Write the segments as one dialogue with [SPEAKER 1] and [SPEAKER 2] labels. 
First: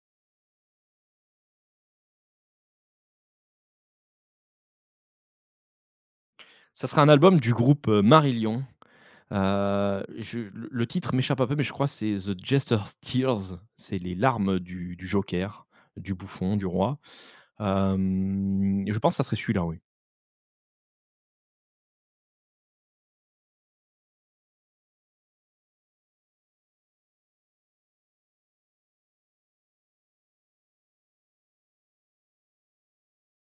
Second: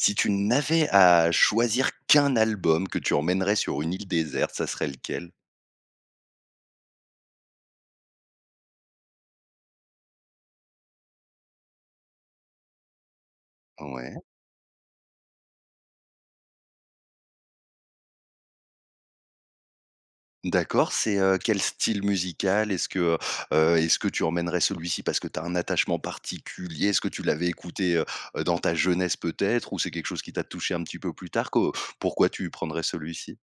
[SPEAKER 1] Si tu n'avais à choisir qu'1 album que tu emmènerais sur une île déserte, ça serait lequel?
[SPEAKER 2] Ça sera un album du groupe, heu, Marillion. Heu, je le le titre m'échappe un peu, mais je crois que c'est The Jester's Tears, c'est les
[SPEAKER 1] Ouais.
[SPEAKER 2] larmes du du joker, du bouffon du roi, hem et je pense, ça serait celui-là, oui.
[SPEAKER 1] D'accord, c'est, heu, quel style musical? Est-ce que, heu, heu, est-ce que tu emmènerais celui-ci parce que tu as un attachement particulier? Est-ce que tu l'avais écouté, heu, heu, dans ta jeunesse peut-être? Ou, c'est quelque chose qui t'a touché un petit peu plus tard? Que pourquoi tu prendrais celui-ci?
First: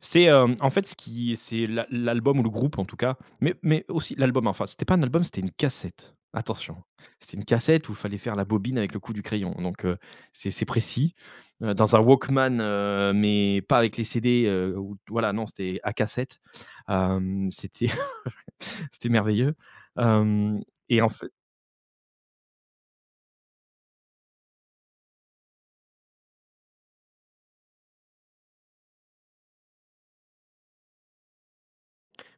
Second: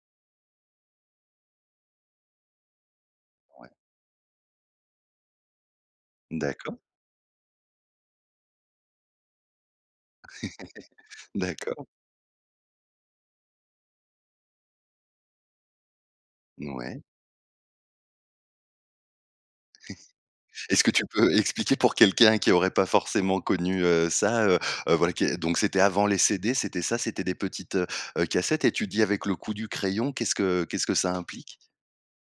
[SPEAKER 2] C'est, hem, en fait, ce qui c'est l'al l'album ou le groupe en tout cas, mais
[SPEAKER 1] Ouais.
[SPEAKER 2] mais aussi l'album enfin, c'était pas un album, c'était une cassette, attention.
[SPEAKER 1] D'accord.
[SPEAKER 2] C'est une cassette où il fallait faire la bobine avec le coup du crayon. Donc, heu, c'est c'est précis, heu,
[SPEAKER 1] D'accord.
[SPEAKER 2] dans un walkman heu, mais pas avec les CD, heu, où t voilà non, c'était à cassettes,
[SPEAKER 1] Mouais.
[SPEAKER 2] hem, c'était c'était merveilleux. Hem
[SPEAKER 1] Est-ce que
[SPEAKER 2] et
[SPEAKER 1] tu
[SPEAKER 2] en fait
[SPEAKER 1] peux expliquer pour quelqu'un qui aurait pas forcément connu, heu, ça, heu, heu, voilà, qui est donc c'était avant les CD, c'était ça? C'était des petites, heu, heu, cassettes et tu dis avec le coup du crayon, qu'est-ce que qu'est-ce que ça implique?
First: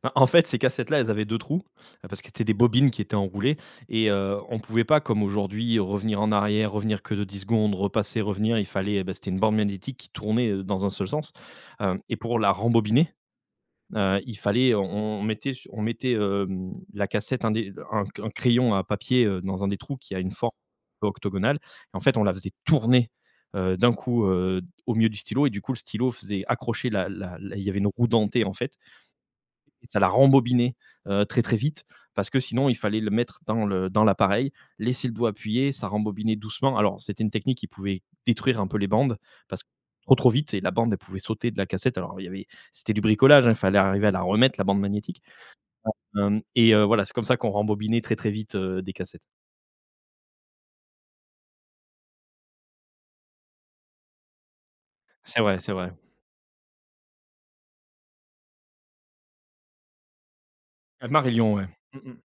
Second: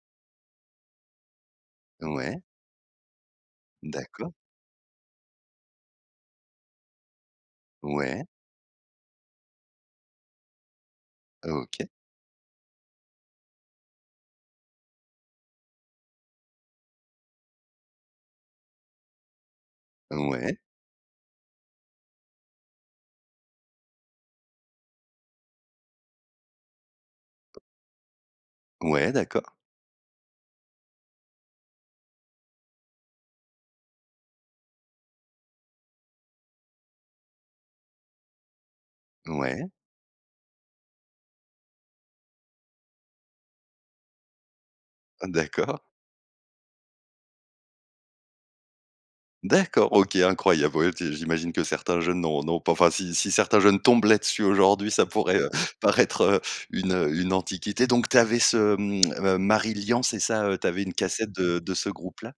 [SPEAKER 2] Bah, en fait, ces cassettes-là, elles avaient 2 trous, ah parce que
[SPEAKER 1] Ouais.
[SPEAKER 2] c'était des bobines qui étaient enroulées et
[SPEAKER 1] D'accord.
[SPEAKER 2] heu, on pouvait pas comme aujourd'hui revenir en arrière, revenir que de 10 secondes, repasser,
[SPEAKER 1] Ouais.
[SPEAKER 2] revenir, il fallait heu, beh, c'était une bande magnétique qui tournait, heu, dans un seul sens.
[SPEAKER 1] OK.
[SPEAKER 2] Hem, et pour la rembobiner, heu, il fallait on on mettait su on mettait, hem, la cassette un des un un c un crayon à papier, heu, dans un des trous qui a une forme
[SPEAKER 1] Ouais.
[SPEAKER 2] octogonale. En fait, on la faisait tourner, heu, d'un coup, heu, d au milieu du stylo et du coup le stylo faisait accrocher la la la il y avait une roue dentée en fait
[SPEAKER 1] Ouais, d'accord.
[SPEAKER 2] et ça la rembobinait, heu, très, très vite parce que sinon il fallait le mettre dans le dans l'appareil, laisser le doigt appuyé, ça rembobinait doucement alors c'était une technique qui pouvait détruire un peu les bandes parce
[SPEAKER 1] Ouais.
[SPEAKER 2] trop trop vite et la bande elle pouvait sauter de la cassette alors il y avait c'était du bricolage, hein. Il fallait arriver à la remettre la bande magnétique,
[SPEAKER 1] D'accord.
[SPEAKER 2] hem et heu, voilà, c'est comme ça qu'on rembobinait très très vite, heu, des cassettes.
[SPEAKER 1] D'accord, OK, incroyable. Ouais et puis, j'imagine que certains jeunes n'ont n'ont pas enfin si si certains jeunes tombent là-dessus aujourd'hui, ça pourrait,
[SPEAKER 2] C'est
[SPEAKER 1] heu,
[SPEAKER 2] vrai. C'est vrai.
[SPEAKER 1] paraître, heu, une une antiquité donc, tu avais ce, mmh,, heu, Marillion c'est ça? Heu, tu avais, heu, une cassette
[SPEAKER 2] Marilion
[SPEAKER 1] de
[SPEAKER 2] ouais,
[SPEAKER 1] de ce
[SPEAKER 2] mmh mh.
[SPEAKER 1] groupe-là?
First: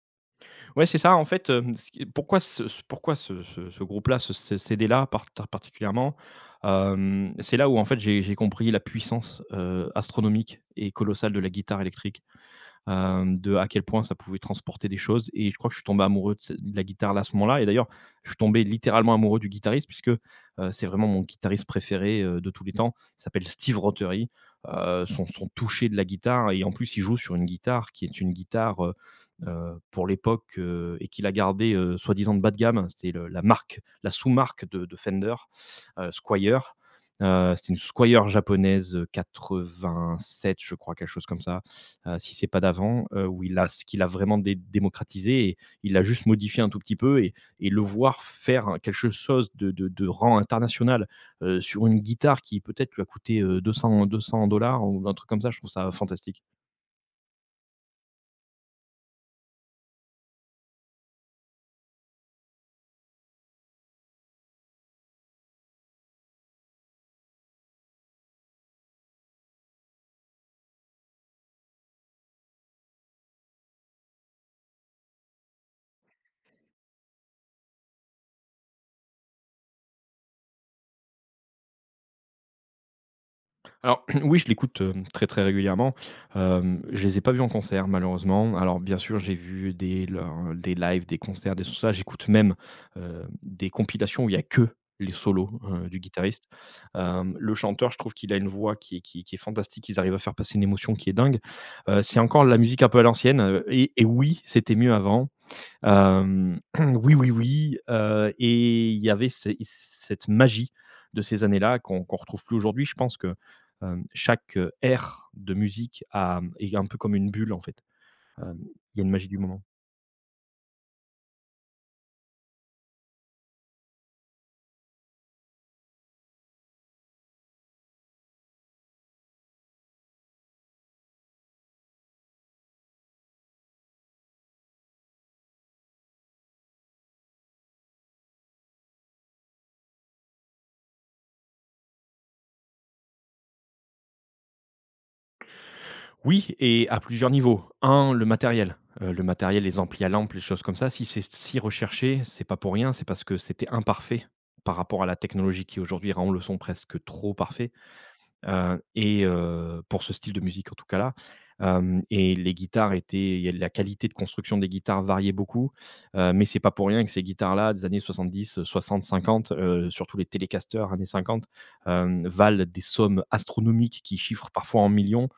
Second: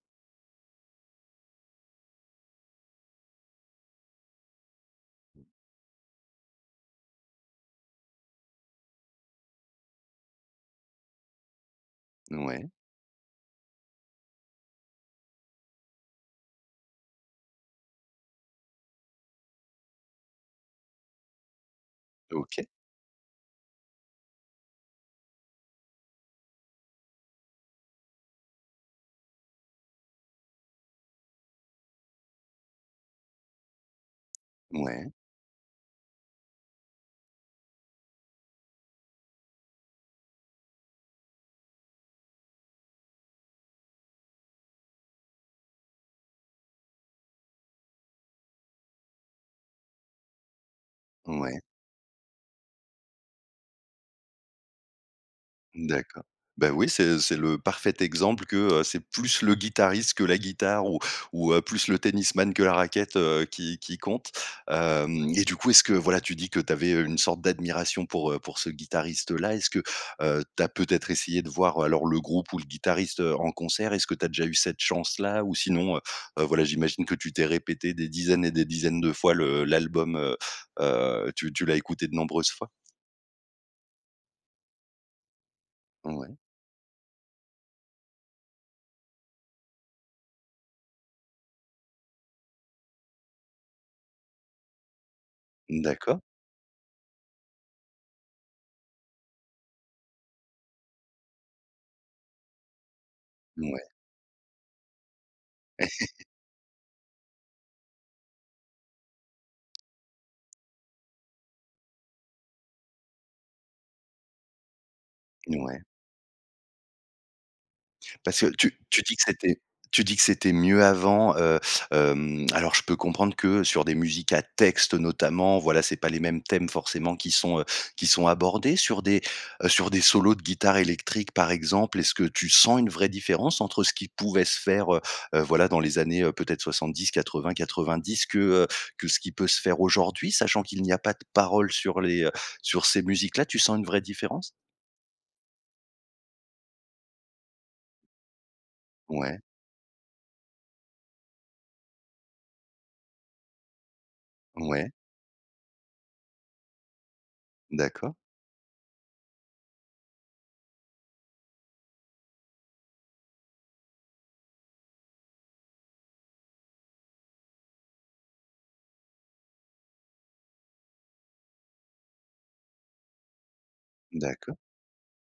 [SPEAKER 2] Ouais, c'est ça, en fait, hem, ce qui pourquoi ce pourquoi c ce ce ce groupe-là ce ce CD-là parta particulièrement? Hem, c'est là où en fait, j'ai j'ai compris la puissance, heu, astronomique et colossale de la guitare électrique.
[SPEAKER 1] Ouais.
[SPEAKER 2] Hem, de à quel point ça pouvait transporter des choses et je crois que je suis tombé amoureux de ce de la guitare, là à ce moment-là et d'ailleurs, je suis tombé littéralement amoureux du guitariste puisque, heu, c'est vraiment mon guitariste préféré, heu, de tous
[SPEAKER 1] OK.
[SPEAKER 2] les temps. Il s'appelle Steve Rothery. Heu, son son touché de la guitare et en plus, il joue sur une guitare qui est une guitare, heu, heu, pour l'époque, heu et qu'il a gardée, heu, soi-disant bas de gamme, hein. C'était le la marque, la sous-marque de de
[SPEAKER 1] Ouais.
[SPEAKER 2] Fender. Heu, Squier. Heu, c'était une Squier japonaise, heu, 87 je crois, quelque chose comme ça, heu, si c'est pas d'avant. Heu, où il a ce qu'il a vraiment dé démocratisée et il a juste modifié un tout petit peu et et le voir faire quelque chose de de de rang international, heu,
[SPEAKER 1] Ouais.
[SPEAKER 2] sur une guitare qui peut-être lui a coûté, heu, 200 200 $ ou un truc comme ça. Je trouve ça
[SPEAKER 1] D'accord.
[SPEAKER 2] fantastique.
[SPEAKER 1] Bah, oui, c'est c'est le parfait exemple que, heu, c'est plus le guitariste que la guitare ou ou, heu, plus le tennisman que la raquette, heu, qui qui compte. Hem et du coup, est-ce que voilà, tu dis que tu avais, heu, une sorte d'admiration pour, heu, pour ce guitariste-là, est-ce que, heu, tu as peut-être essayé de voir alors le groupe ou le guitariste, heu, en concert? Est-ce que tu as déjà eu cette chance là? Ou sinon, heu, heu, voilà, j'imagine que tu t'es répété des dizaines et des dizaines de fois le l'album, heu, heu, tu tu l'as écouté de nombreuses fois?
[SPEAKER 2] Alors, oui je l'écoute, hem, très très régulièrement,
[SPEAKER 1] Ouais.
[SPEAKER 2] hem, je les ai pas vus en concert, malheureusement. Alors, bien sûr, j'ai vu des leurs des lives, des concerts des tout ça. J'écoute même, heu, des compilations où il y a que les solos, heu, du
[SPEAKER 1] D'accord.
[SPEAKER 2] guitariste. Hem, le chanteur, je trouve qu'il a une voix qui est qui qui est fantastique. Ils arrivent à faire passer une émotion, qui est dingue. Heu, c'est encore la musique un peu à l'ancienne, heu
[SPEAKER 1] Mouais.
[SPEAKER 2] et et oui, c'était mieux avant, hem, oui oui oui, heu et il y avait c cette magie de ces années-là, qu'on qu'on retrouve plus aujourd'hui. Je pense que, hem, chaque, heu, ère de
[SPEAKER 1] Mouais.
[SPEAKER 2] musique a est un peu comme une bulle, en fait,
[SPEAKER 1] Parce que
[SPEAKER 2] hem,
[SPEAKER 1] tu
[SPEAKER 2] il y
[SPEAKER 1] tu
[SPEAKER 2] a une
[SPEAKER 1] dis que
[SPEAKER 2] magie du
[SPEAKER 1] c'était
[SPEAKER 2] moment.
[SPEAKER 1] tu dis que c'était mieux avant, heu, hem, alors, je peux comprendre que sur des musiques à texte, notamment, voilà, c'est pas les mêmes thèmes, forcément, qui sont, heu, qui sont abordés. Sur des, heu, sur des solos de guitare électrique par exemple. Est-ce que tu sens une vraie différence entre ce qui pouvait se faire, heu, heu, voilà dans les années, heu, peut-être 70-80-90, que, heu, que ce qui peut se faire aujourd'hui, sachant qu'il n'y a pas de parole sur les, heu, sur ces musiques-là. Tu sens une vraie différence?
[SPEAKER 2] Oui et à plusieurs niveaux. 1 le matériel, heu, le
[SPEAKER 1] Ouais.
[SPEAKER 2] matériel, les amplis à lampes, les choses comme ça, si c'est si recherché, c'est pas pour rien. C'est parce que, c'était imparfait, par
[SPEAKER 1] Ouais.
[SPEAKER 2] rapport à la technologie, qui, aujourd'hui, rend le son presque trop parfait,
[SPEAKER 1] D'accord.
[SPEAKER 2] heu et heu, pour ce style de musique, en tout cas là, hem, et les guitares étaient il y a de la qualité de construction des guitares variait beaucoup, heu, mais c'est pas pour rien que ces guitares-là, des années 70, heu, 60-50, heu, sur tous les telecaster années 50, hem, valent des sommes astronomiques, qui chiffrent
[SPEAKER 1] D'accord.
[SPEAKER 2] parfois en millions,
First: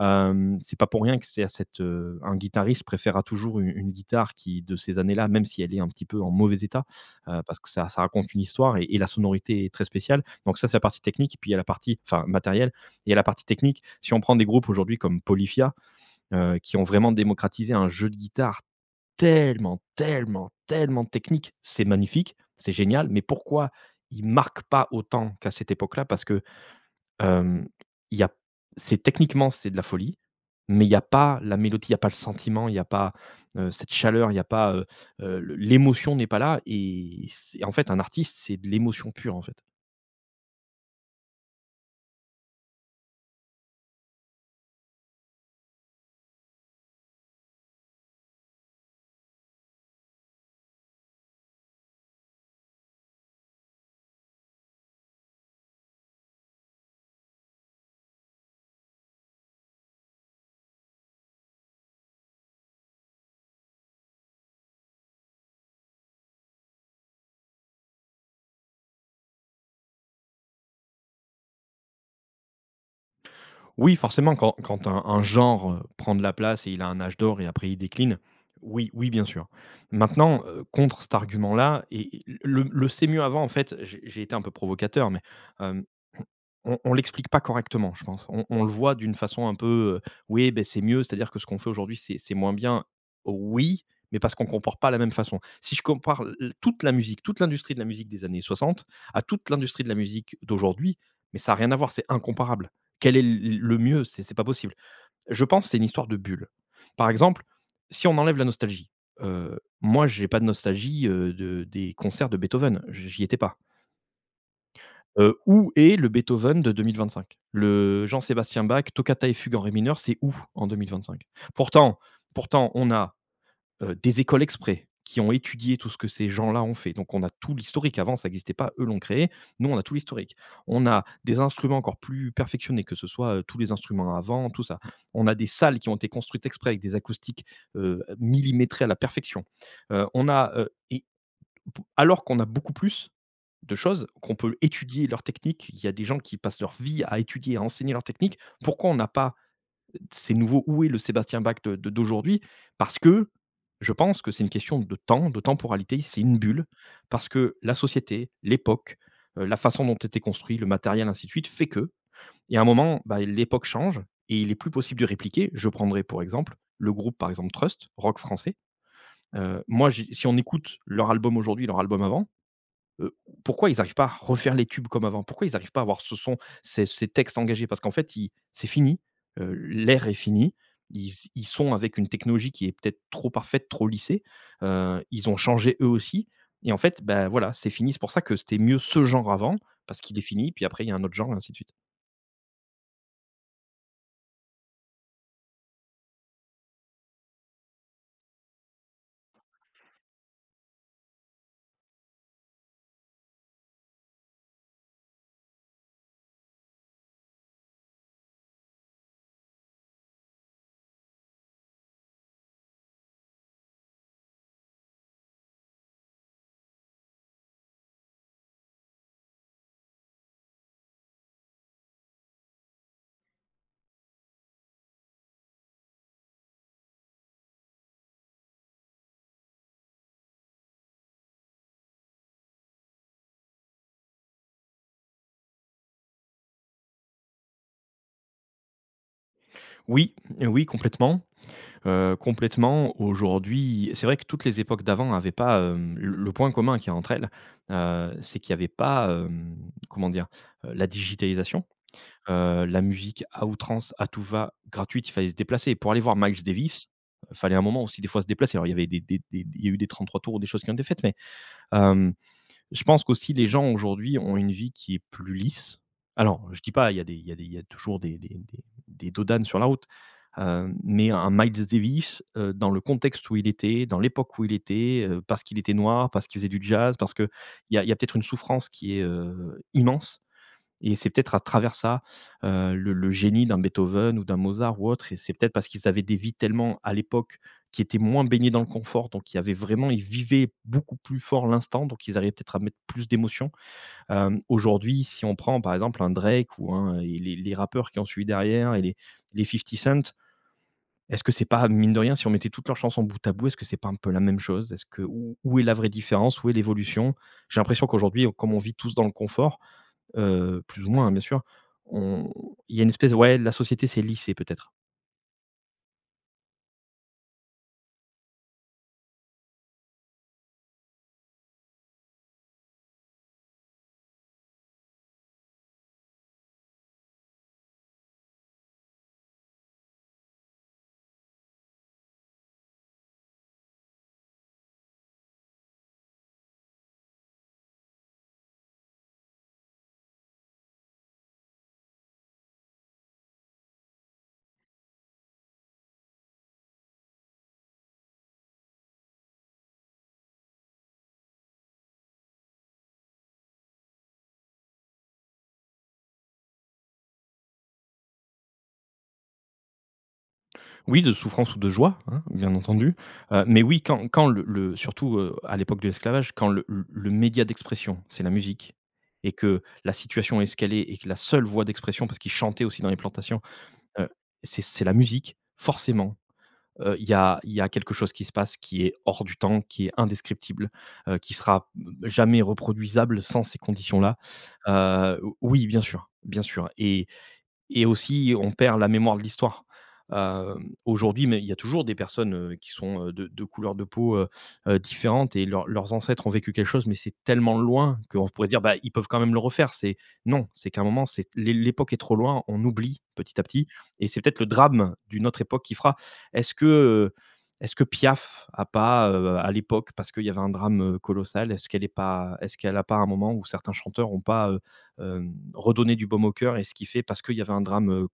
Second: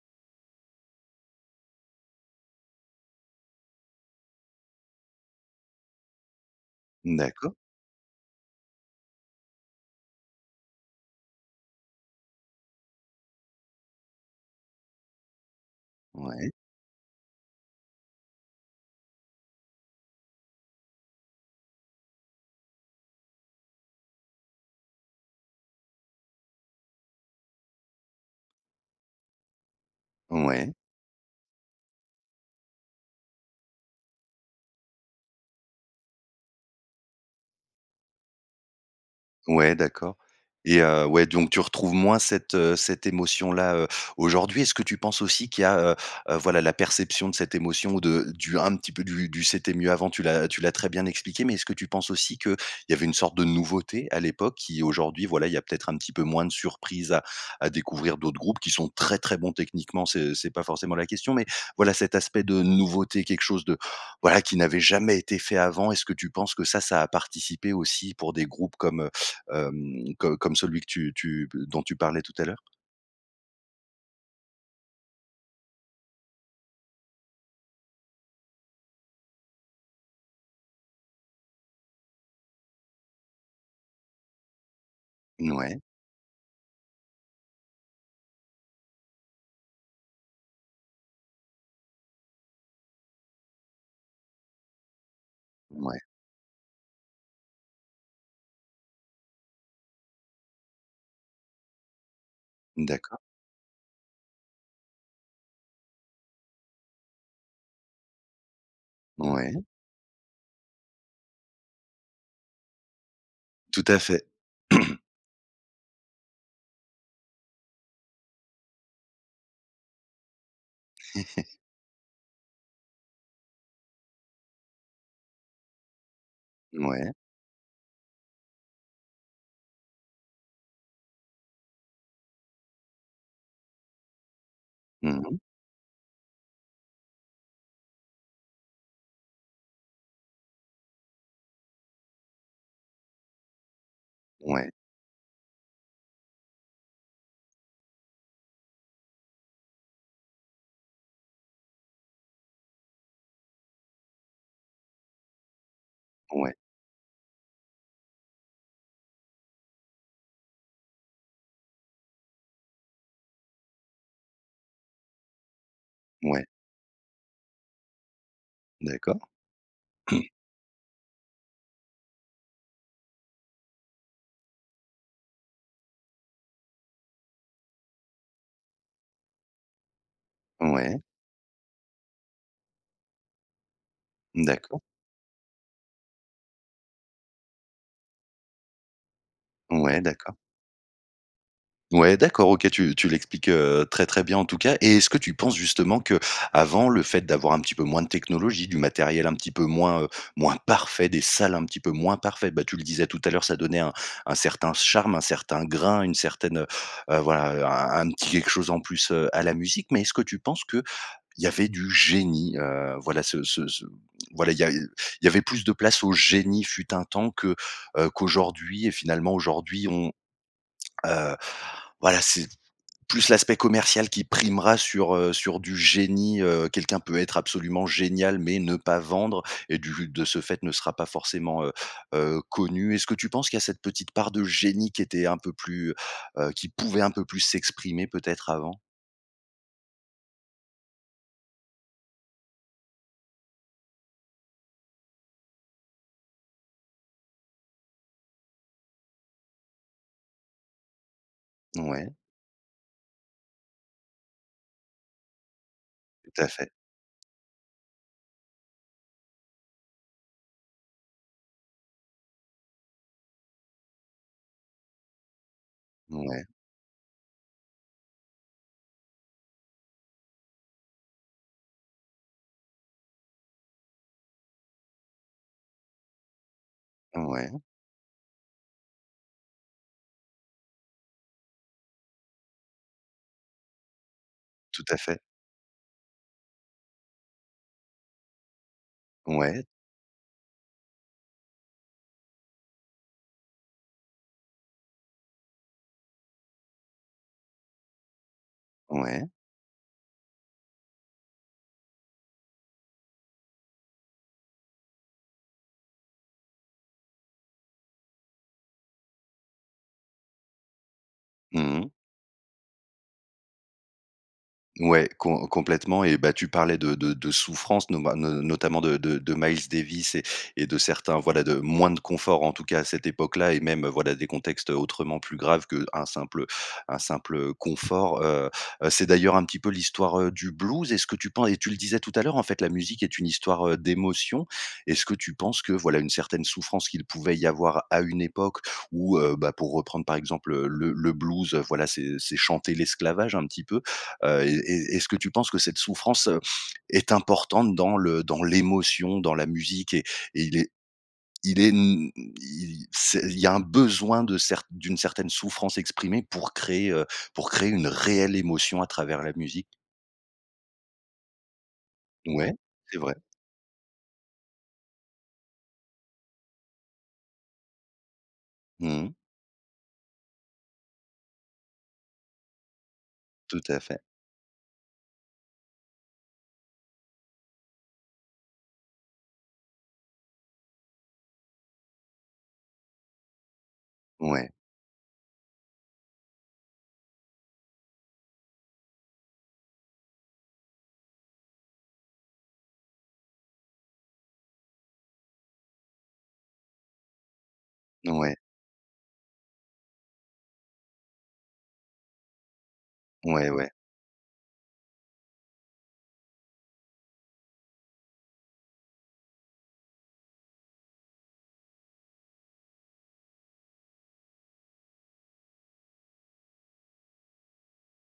[SPEAKER 2] hem, c'est pas pour rien que c'est à cette, heu un guitariste préférera toujours u une guitare qui de ces années-là, même si elle est un petit peu en mauvais état, heu,
[SPEAKER 1] D'accord.
[SPEAKER 2] parce que ça ça raconte une histoire et et la sonorité est très spéciale. Donc ça, c'est la partie technique, puis il y a la partie enfin, matérielle et il y a la partie technique. Si on prend des groupes, aujourd'hui, comme Polyphia,
[SPEAKER 1] Ouais.
[SPEAKER 2] heu, qui ont vraiment démocratisé un jeu de guitare tellement, tellement, tellement technique. C'est magnifique, c'est génial, mais pourquoi ils marquent pas autant qu'à cette époque-là? Parce que, hem, il y a p c'est techniquement, c'est de la folie.
[SPEAKER 1] Ouais.
[SPEAKER 2] Mais il y a pas la mélodie, il y a pas le sentiment, il y a pas, heu, cette chaleur, il y a pas, heu, heu, l l'émotion n'est pas là et c'est en fait, un artiste, c'est de l'émotion pure, en fait.
[SPEAKER 1] Ouais, d'accord et heu, ouais, donc tu retrouves moins cette, heu, cette émotion-là, heu, aujourd'hui. Est-ce que tu penses aussi qu'il y a, heu, heu, voilà, la perception de cette émotion ou de du un petit peu du du c'était mieux avant, tu l'as tu l'as très bien expliqué. Mais est-ce que tu penses, aussi, qu'il avait une sorte de nouveauté, à l'époque, qui, aujourd'hui, voilà, il y a peut-être un petit peu moins de surprises à à découvrir d'autres groupes? Qui sont très, très bons techniquement, ce c'est pas forcément la question, mais, voilà, cet aspect de nouveauté, quelque chose de voilà, qui n'avait jamais été fait avant. Est-ce que tu penses que ça, ça a participé aussi, pour des groupes comme, heu, hem, co comme celui que tu tu b dont tu parlais tout à l'heure?
[SPEAKER 2] Oui, forcément quand quand un un genre, heu, prend de la place et il a un âge d'or et après il décline, oui oui bien sûr. Maintenant, heu, contre cet argument-là et et le le: «c'est mieux avant» en fait j'ai j'ai été un peu provocateur mais,
[SPEAKER 1] N ouais.
[SPEAKER 2] hem, on on l'explique pas correctement je pense, on on le voit d'une façon un peu, heu: «oui, ben c'est mieux, c'est-à-dire que ce qu'on fait aujourd'hui c'est c'est moins bien.» oui, mais parce qu'on compare pas la même façon. Si je
[SPEAKER 1] Mouais.
[SPEAKER 2] compare l l toute la musique toute l'industrie de la musique des années 60, à toute l'industrie de la musique d'aujourd'hui, mais ça a rien à voir, c'est incomparable. Quel
[SPEAKER 1] D'accord.
[SPEAKER 2] est le le mieux? C'est c'est pas possible. Je pense c'est une histoire de bulle. Par exemple, si on enlève la nostalgie, heu,
[SPEAKER 1] Ouais.
[SPEAKER 2] moi j'ai pas de nostalgie, heu, de des concerts de Beethoven, j j'y étais pas.
[SPEAKER 1] Tout à fait.
[SPEAKER 2] Heu, où est le Beethoven de 2025? Le Jean-Sébastien Bach, Toccata et fugue en ré mineur, c'est où, en 2025? Pourtant pourtant, on a, heu, des écoles exprès, qui ont étudié tout ce que ces gens-là ont fait,
[SPEAKER 1] Mouais.
[SPEAKER 2] donc on a tout l'historique avant ça existait pas, eux l'ont créé, nous on a tout l'historique. On a des instruments encore plus perfectionnés que ce soit, heu, tous les instruments à vent tout ça,
[SPEAKER 1] Mmh
[SPEAKER 2] on a
[SPEAKER 1] mh.
[SPEAKER 2] des salles qui ont été construites exprès avec des acoustiques, heu, millimétrées à la perfection, heu, on a, heu et b alors qu'on a beaucoup plus de choses, qu'on peut
[SPEAKER 1] Ouais.
[SPEAKER 2] étudier leur technique, il y a des gens qui passent leur vie à étudier à enseigner leur technique. Pourquoi on n'a pas, ces nouveaux où est le Sébastien Bach de de d'aujourd'hui? Parce que, je pense que c'est une question de temps, de temporalité c'est une
[SPEAKER 1] Ouais.
[SPEAKER 2] bulle, parce que la société, l'époque, heu, la façon dont était construit le matériel ainsi de suite fait que, il y a un moment, ben l'époque change et il est plus possible de répliquer, je prendrai pour
[SPEAKER 1] Ouais.
[SPEAKER 2] exemple le groupe, par exemple Trust, rock français,
[SPEAKER 1] D'accord.
[SPEAKER 2] heu, moi j si on écoute leur album aujourd'hui, leur album avant, heu, pourquoi ils arrivent pas à refaire les tubes comme avant? Pourquoi ils arrivent pas à voir ce son, ces ces textes engagés? Parce qu'en fait ils c'est fini, heu, l'air est fini.
[SPEAKER 1] Ouais.
[SPEAKER 2] Ils s ils sont avec une technologie qui est peut-être trop parfaite, trop lissée,
[SPEAKER 1] D'accord.
[SPEAKER 2] heu, ils ont changé eux aussi, et en fait, ben voilà, c'est fini. C'est pour ça que c'était mieux ce genre avant,
[SPEAKER 1] Ouais
[SPEAKER 2] parce qu'il est
[SPEAKER 1] d'accord.
[SPEAKER 2] fini puis après il y a un autre genre et ainsi de suite.
[SPEAKER 1] Ouais d'accord. OK, tu tu l'expliques, heu, très, très bien en tout cas. Et, est-ce que tu penses justement que, avant le fait d'avoir un petit peu moins de technologie, du matériel un petit peu moins, heu, moins parfait, des salles un petit peu moins parfaites ben, tu le disais tout à l'heure, ça donnait un un certain charme, un certain grain, une certaine, heu heu, voilà, un un petit quelque chose en plus, heu, à la musique? Mais, est-ce que tu penses qu'il y avait du génie? Heu, voilà, ce ce ce voilà, il y a il il y avait plus de place au génie fut un temps, que, heu, qu'aujourd'hui et finalement aujourd'hui, on, heu, voilà, c'est, plus l'aspect commercial qui primera sur, heu sur du génie, heu, quelqu'un peut être absolument génial, mais ne pas vendre et du de ce fait ne sera pas forcément, heu heu, connu. Est-ce que tu penses qu'il y a cette petite part de génie qui était un peu plus, heu, qui pouvait un peu plus s'exprimer peut-être avant?
[SPEAKER 2] Oui, oui, complètement, heu, complètement, aujourd'hui c'est vrai que toutes les époques d'avant avaient pas, hem, l le point commun qu'il y a entre elles, heu, c'est qu'il y avait pas, hem, comment dire? Heu, la digitalisation,
[SPEAKER 1] Ouais.
[SPEAKER 2] heu, la musique à outrance, à tout va, gratuite. Il fallait se déplacer. Pour aller voir
[SPEAKER 1] Tout
[SPEAKER 2] Miles
[SPEAKER 1] à fait.
[SPEAKER 2] Davis, il fallait un moment, aussi, des fois se déplacer. Alors, il y avait des des des il y a eu des 33 tours, des choses qui ont été faites, mais, hem, je pense qu'aussi les gens, aujourd'hui, ont une vie qui est plus lisse.
[SPEAKER 1] Ouais.
[SPEAKER 2] Alors, je dis pas, il y a des il y a des il y a toujours des des des des dos d'âne sur la route, heu, mais un Miles Davis, heu, dans le contexte où il était, dans l'époque où il était, heu, parce qu'il était noir, parce qu'il faisait du jazz, parce qu'il
[SPEAKER 1] Ouais.
[SPEAKER 2] y a il y a peut-être une souffrance qui est, heu, immense et c'est peut-être à travers ça, heu, le le génie d'un Beethoven ou d'un Mozart
[SPEAKER 1] Tout
[SPEAKER 2] ou
[SPEAKER 1] à
[SPEAKER 2] autre et
[SPEAKER 1] fait.
[SPEAKER 2] c'est peut-être parce qu'ils avaient des vies tellement, à l'époque, qui étaient moins baignées dans le confort, donc, il y avait
[SPEAKER 1] Ouais.
[SPEAKER 2] vraiment ils vivaient beaucoup plus fort l'instant, donc ils arrivaient, peut-être, à mettre plus d'émotion, hem, aujourd'hui, si on prend, par exemple, un Drake ou un et les les rappeurs qui ont suivi derrière et les
[SPEAKER 1] Ouais.
[SPEAKER 2] les 50 Cent, est-ce que c'est pas mine de rien, si on mettait toutes leurs chansons bout à bout, est-ce que c'est pas un peu la même chose? Est-ce que où où est la vraie différence? Où est l'évolution? J'ai l'impression qu'aujourd'hui, on comme on vit tous dans le confort, heu plus ou moins, hein, bien sûr,
[SPEAKER 1] Mmh mh.
[SPEAKER 2] on il y a une espèce ouais, la société s'est lissée peut-être.
[SPEAKER 1] Ouais, com complètement et bah, tu parlais de de de souffrance noma no notamment de de de Miles Davis et et de certains, voilà, de moins de confort, en tout cas, à cette époque-là et même, heu, voilà des contextes, heu, autrement plus graves qu'un simple un simple, heu, un simple confort, heu, heu, c'est d'ailleurs un petit peu l'histoire, heu, du blues. Est-ce que tu pen et tu le disais tout à l'heure, en fait, la musique est une histoire, heu, d'émotion. Est-ce que tu penses que, voilà, une certaine souffrance qu'il pouvait y avoir à une époque où, heu, bah, pour reprendre, par exemple, heu, le le blues, heu, voilà, c'est c'est chanter l'esclavage un petit peu, heu et est est-ce que tu penses que cette souffrance, heu, est importante dans le dans l'émotion, dans la musique? Et et il est il est m i c'est il y a un besoin de cer d'une certaine souffrance exprimée pour créer, heu, pour créer une réelle émotion, à travers la musique?
[SPEAKER 2] Oui, de souffrance ou de joie, hein,
[SPEAKER 1] Ouais,
[SPEAKER 2] bien entendu,
[SPEAKER 1] c'est vrai.
[SPEAKER 2] heu, mais oui, quand quand le le surtout, heu, à l'époque de l'esclavage, quand le le média d'expression, c'est la musique,
[SPEAKER 1] Mmh mh.
[SPEAKER 2] et que la situation est ce qu'elle est et que la seule voix d'expression, parce qu'ils chantaient aussi dans les plantations,
[SPEAKER 1] Tout à fait.
[SPEAKER 2] heu, c'est c'est la musique, forcément, heu, il y a il y a quelque chose qui se passe, qui est hors du temps, qui est indescriptible, heu, qui sera b jamais reproduisable sans ces conditions-là,
[SPEAKER 1] Ouais.
[SPEAKER 2] heu, o oui bien sûr, bien sûr et et aussi, on perd la mémoire de l'histoire. Heu, aujourd'hui, mais il y a toujours des personnes, heu, qui sont, heu, de de couleur de peau, heu, heu, différentes et leurs leurs ancêtres ont vécu quelque chose, mais c'est tellement loin qu'on
[SPEAKER 1] Mouais.
[SPEAKER 2] pourrait se dire, ben, ils peuvent quand même le refaire. C'est non, c'est qu'à un moment, c'est l'é l'époque est trop loin, on oublie petit à
[SPEAKER 1] Ouais.
[SPEAKER 2] petit
[SPEAKER 1] Ouais.
[SPEAKER 2] et c'est peut-être le drame, d'une autre époque qui fera. Est-ce que, heu, est-ce que Piaf a pas, heu, à l'époque, parce qu'il y avait un drame, heu, colossal, est-ce qu'elle est pas est-ce qu'elle a pas, un moment ou certains chanteurs ont pas, heu, hem, redonné du baume au cœur et ce qui fait, parce qu'il y avait un drame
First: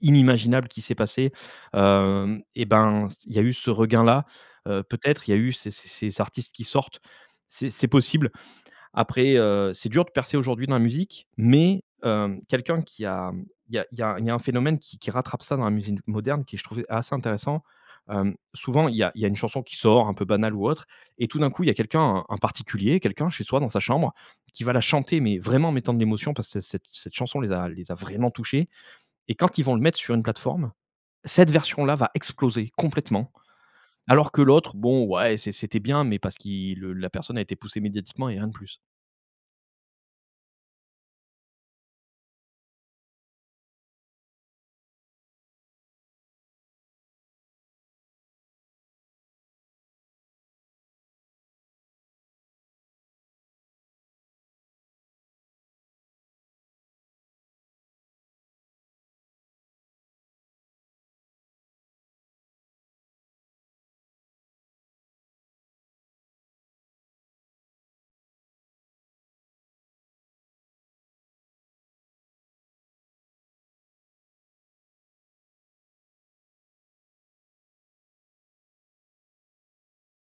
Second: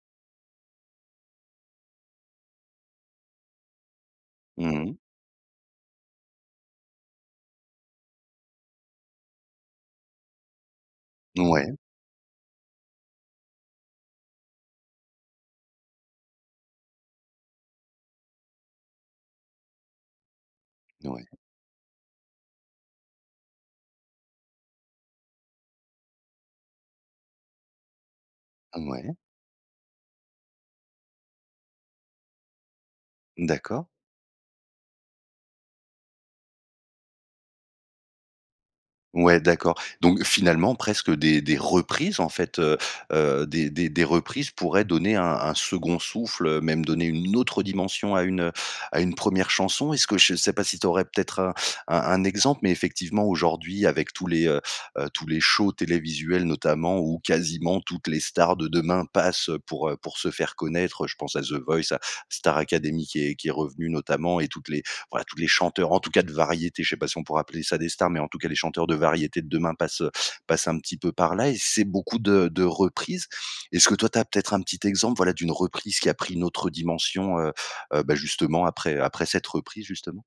[SPEAKER 2] inimaginable qui s'est passé, heu, et ben, il y a eu ce regain-là,
[SPEAKER 1] Mmh
[SPEAKER 2] heu,
[SPEAKER 1] mh.
[SPEAKER 2] peut-être, il y a eu ces ces ces artistes qui sortent. C'est c'est possible. Après, heu, c'est dur de percer aujourd'hui dans la musique,
[SPEAKER 1] Ouais.
[SPEAKER 2] mais, heu, quelqu'un qui a il y a il y a il y a un phénomène qui qui rattrape ça, dans la musique moderne, qui est, je trouvais, assez intéressant, hem, souvent il y a il y a une chanson qui sort, un peu banale ou autre,
[SPEAKER 1] Ouais.
[SPEAKER 2] et tout d'un coup, il y a quelqu'un, un particulier, quelqu'un chez soi, dans sa chambre, qui va la chanter, mais vraiment en mettant de l'émotion parce que cette cette cette chanson les a les a vraiment touchés
[SPEAKER 1] Mouais.
[SPEAKER 2] et quand ils vont le mettre sur une plateforme, cette version-là, va exploser, complètement.
[SPEAKER 1] D'accord.
[SPEAKER 2] Alors que l'autre, bon, ouais, c'est c'était bien, mais parce qu'il le la personne a été poussée médiatiquement et rien de plus.
[SPEAKER 1] Ouais, d'accord, donc finalement, presque, des des reprises en fait, heu, heu, des des des reprises pourraient donner un un second souffle, même donner une autre dimension à une, heu, à une 1ère chanson. Est-ce que je sais pas si tu aurais peut-être un un un exemple, mais effectivement, aujourd'hui, avec tous les, heu, heu, tous les shows télévisuels, notamment, où quasiment toutes les stars de demain passent pour, heu, pour se faire connaître, heu, je pense à The Voice, à Star Academy, qui est qui est revenue notamment, et toutes les voilà, tous les chanteurs, en tout cas de variétés, je sais pas si on pourrait appeler ça des stars, mais en tout cas, les chanteurs de variétés de demain passent, heu, passent un petit peu par-là, et c'est beaucoup de de reprises. Est-ce que, toi, tu as peut-être un petit exemple, voilà, d'une reprise qui a pris une autre dimension, heu, heu, bah, justement après après cette reprise, justement?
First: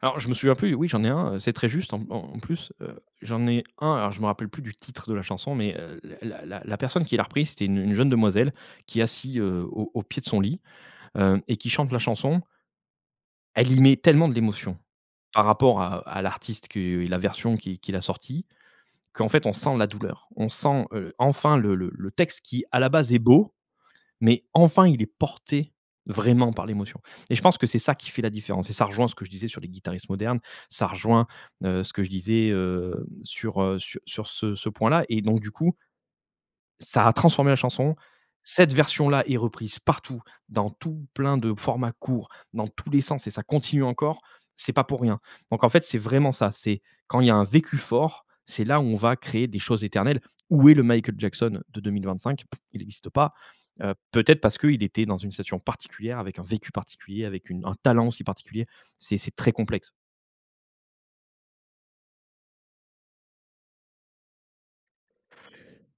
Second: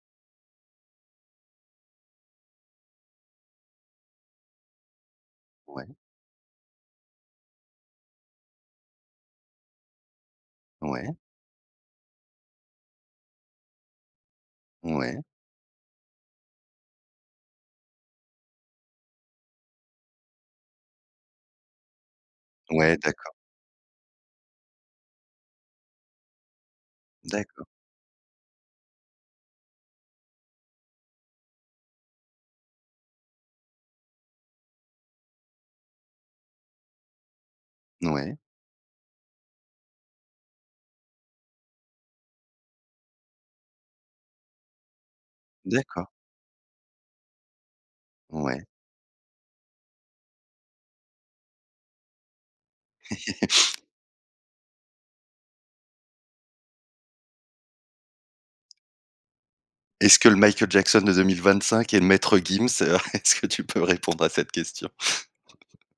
[SPEAKER 2] Alors, je me souviens plus, oui, j'en ai un, heu, c'est très juste, en en plus, heu, j'en ai un. Alors je me rappelle plus du titre de la chanson, mais,
[SPEAKER 1] Ouais.
[SPEAKER 2] heu, la la la personne qui l'a repris c'était une une jeune demoiselle, qui est assise, heu, au au pied de son lit,
[SPEAKER 1] Ouais.
[SPEAKER 2] heu, et qui chante la chanson elle y met tellement de l'émotion.
[SPEAKER 1] Ouais.
[SPEAKER 2] Par rapport à -à l'artiste qui la version qui qu'il a sorti. Qu'en fait, on sent la douleur, on sent, heu, enfin le le le texte, qui à la
[SPEAKER 1] Ouais
[SPEAKER 2] base est
[SPEAKER 1] d'accord.
[SPEAKER 2] beau, mais enfin, il est porté vraiment par l'émotion et je pense que
[SPEAKER 1] D'accord.
[SPEAKER 2] c'est ça qui fait la différence, et ça rejoint ce que je disais sur les guitaristes modernes. Ça rejoint, heu, ce que je disais, heu, sur, heu, sur sur ce ce point-là, et donc du coup ça a transformé la chanson.
[SPEAKER 1] Ouais.
[SPEAKER 2] Cette version-là est reprise partout, dans tout plein de formats courts, dans tous les sens, et ça continue encore. C'est pas pour rien, donc en fait, c'est
[SPEAKER 1] D'accord.
[SPEAKER 2] vraiment ça. C'est quand il y a un vécu fort,
[SPEAKER 1] Ouais.
[SPEAKER 2] c'est là où on va créer des choses éternelles. Où est le Michael Jackson de 2025? Pfff. Il n'existe pas, heu, peut-être parce qu'il était dans une situation particulière, avec un vécu particulier, avec une un talent aussi particulier. C'est c'est très complexe.
[SPEAKER 1] Est-ce que le Michael Jackson de 2025 est Maître Gims? Est-ce que tu peux répondre à cette question?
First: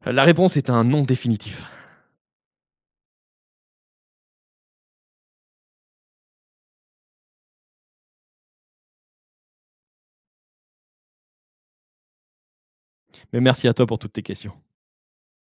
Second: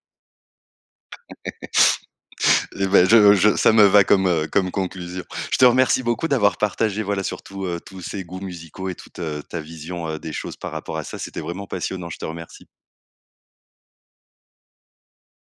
[SPEAKER 2] La réponse est un non définitif.
[SPEAKER 1] Et ben, je je ça me va comme, heu, comme conclusion. Je te remercie beaucoup d'avoir partagé, voilà, surtout, heu, tous ces goûts musicaux et toute, heu, ta vision, heu, des choses par rapport à ça. C'était vraiment passionnant, je te remercie.
[SPEAKER 2] Mais merci à toi pour toutes tes questions.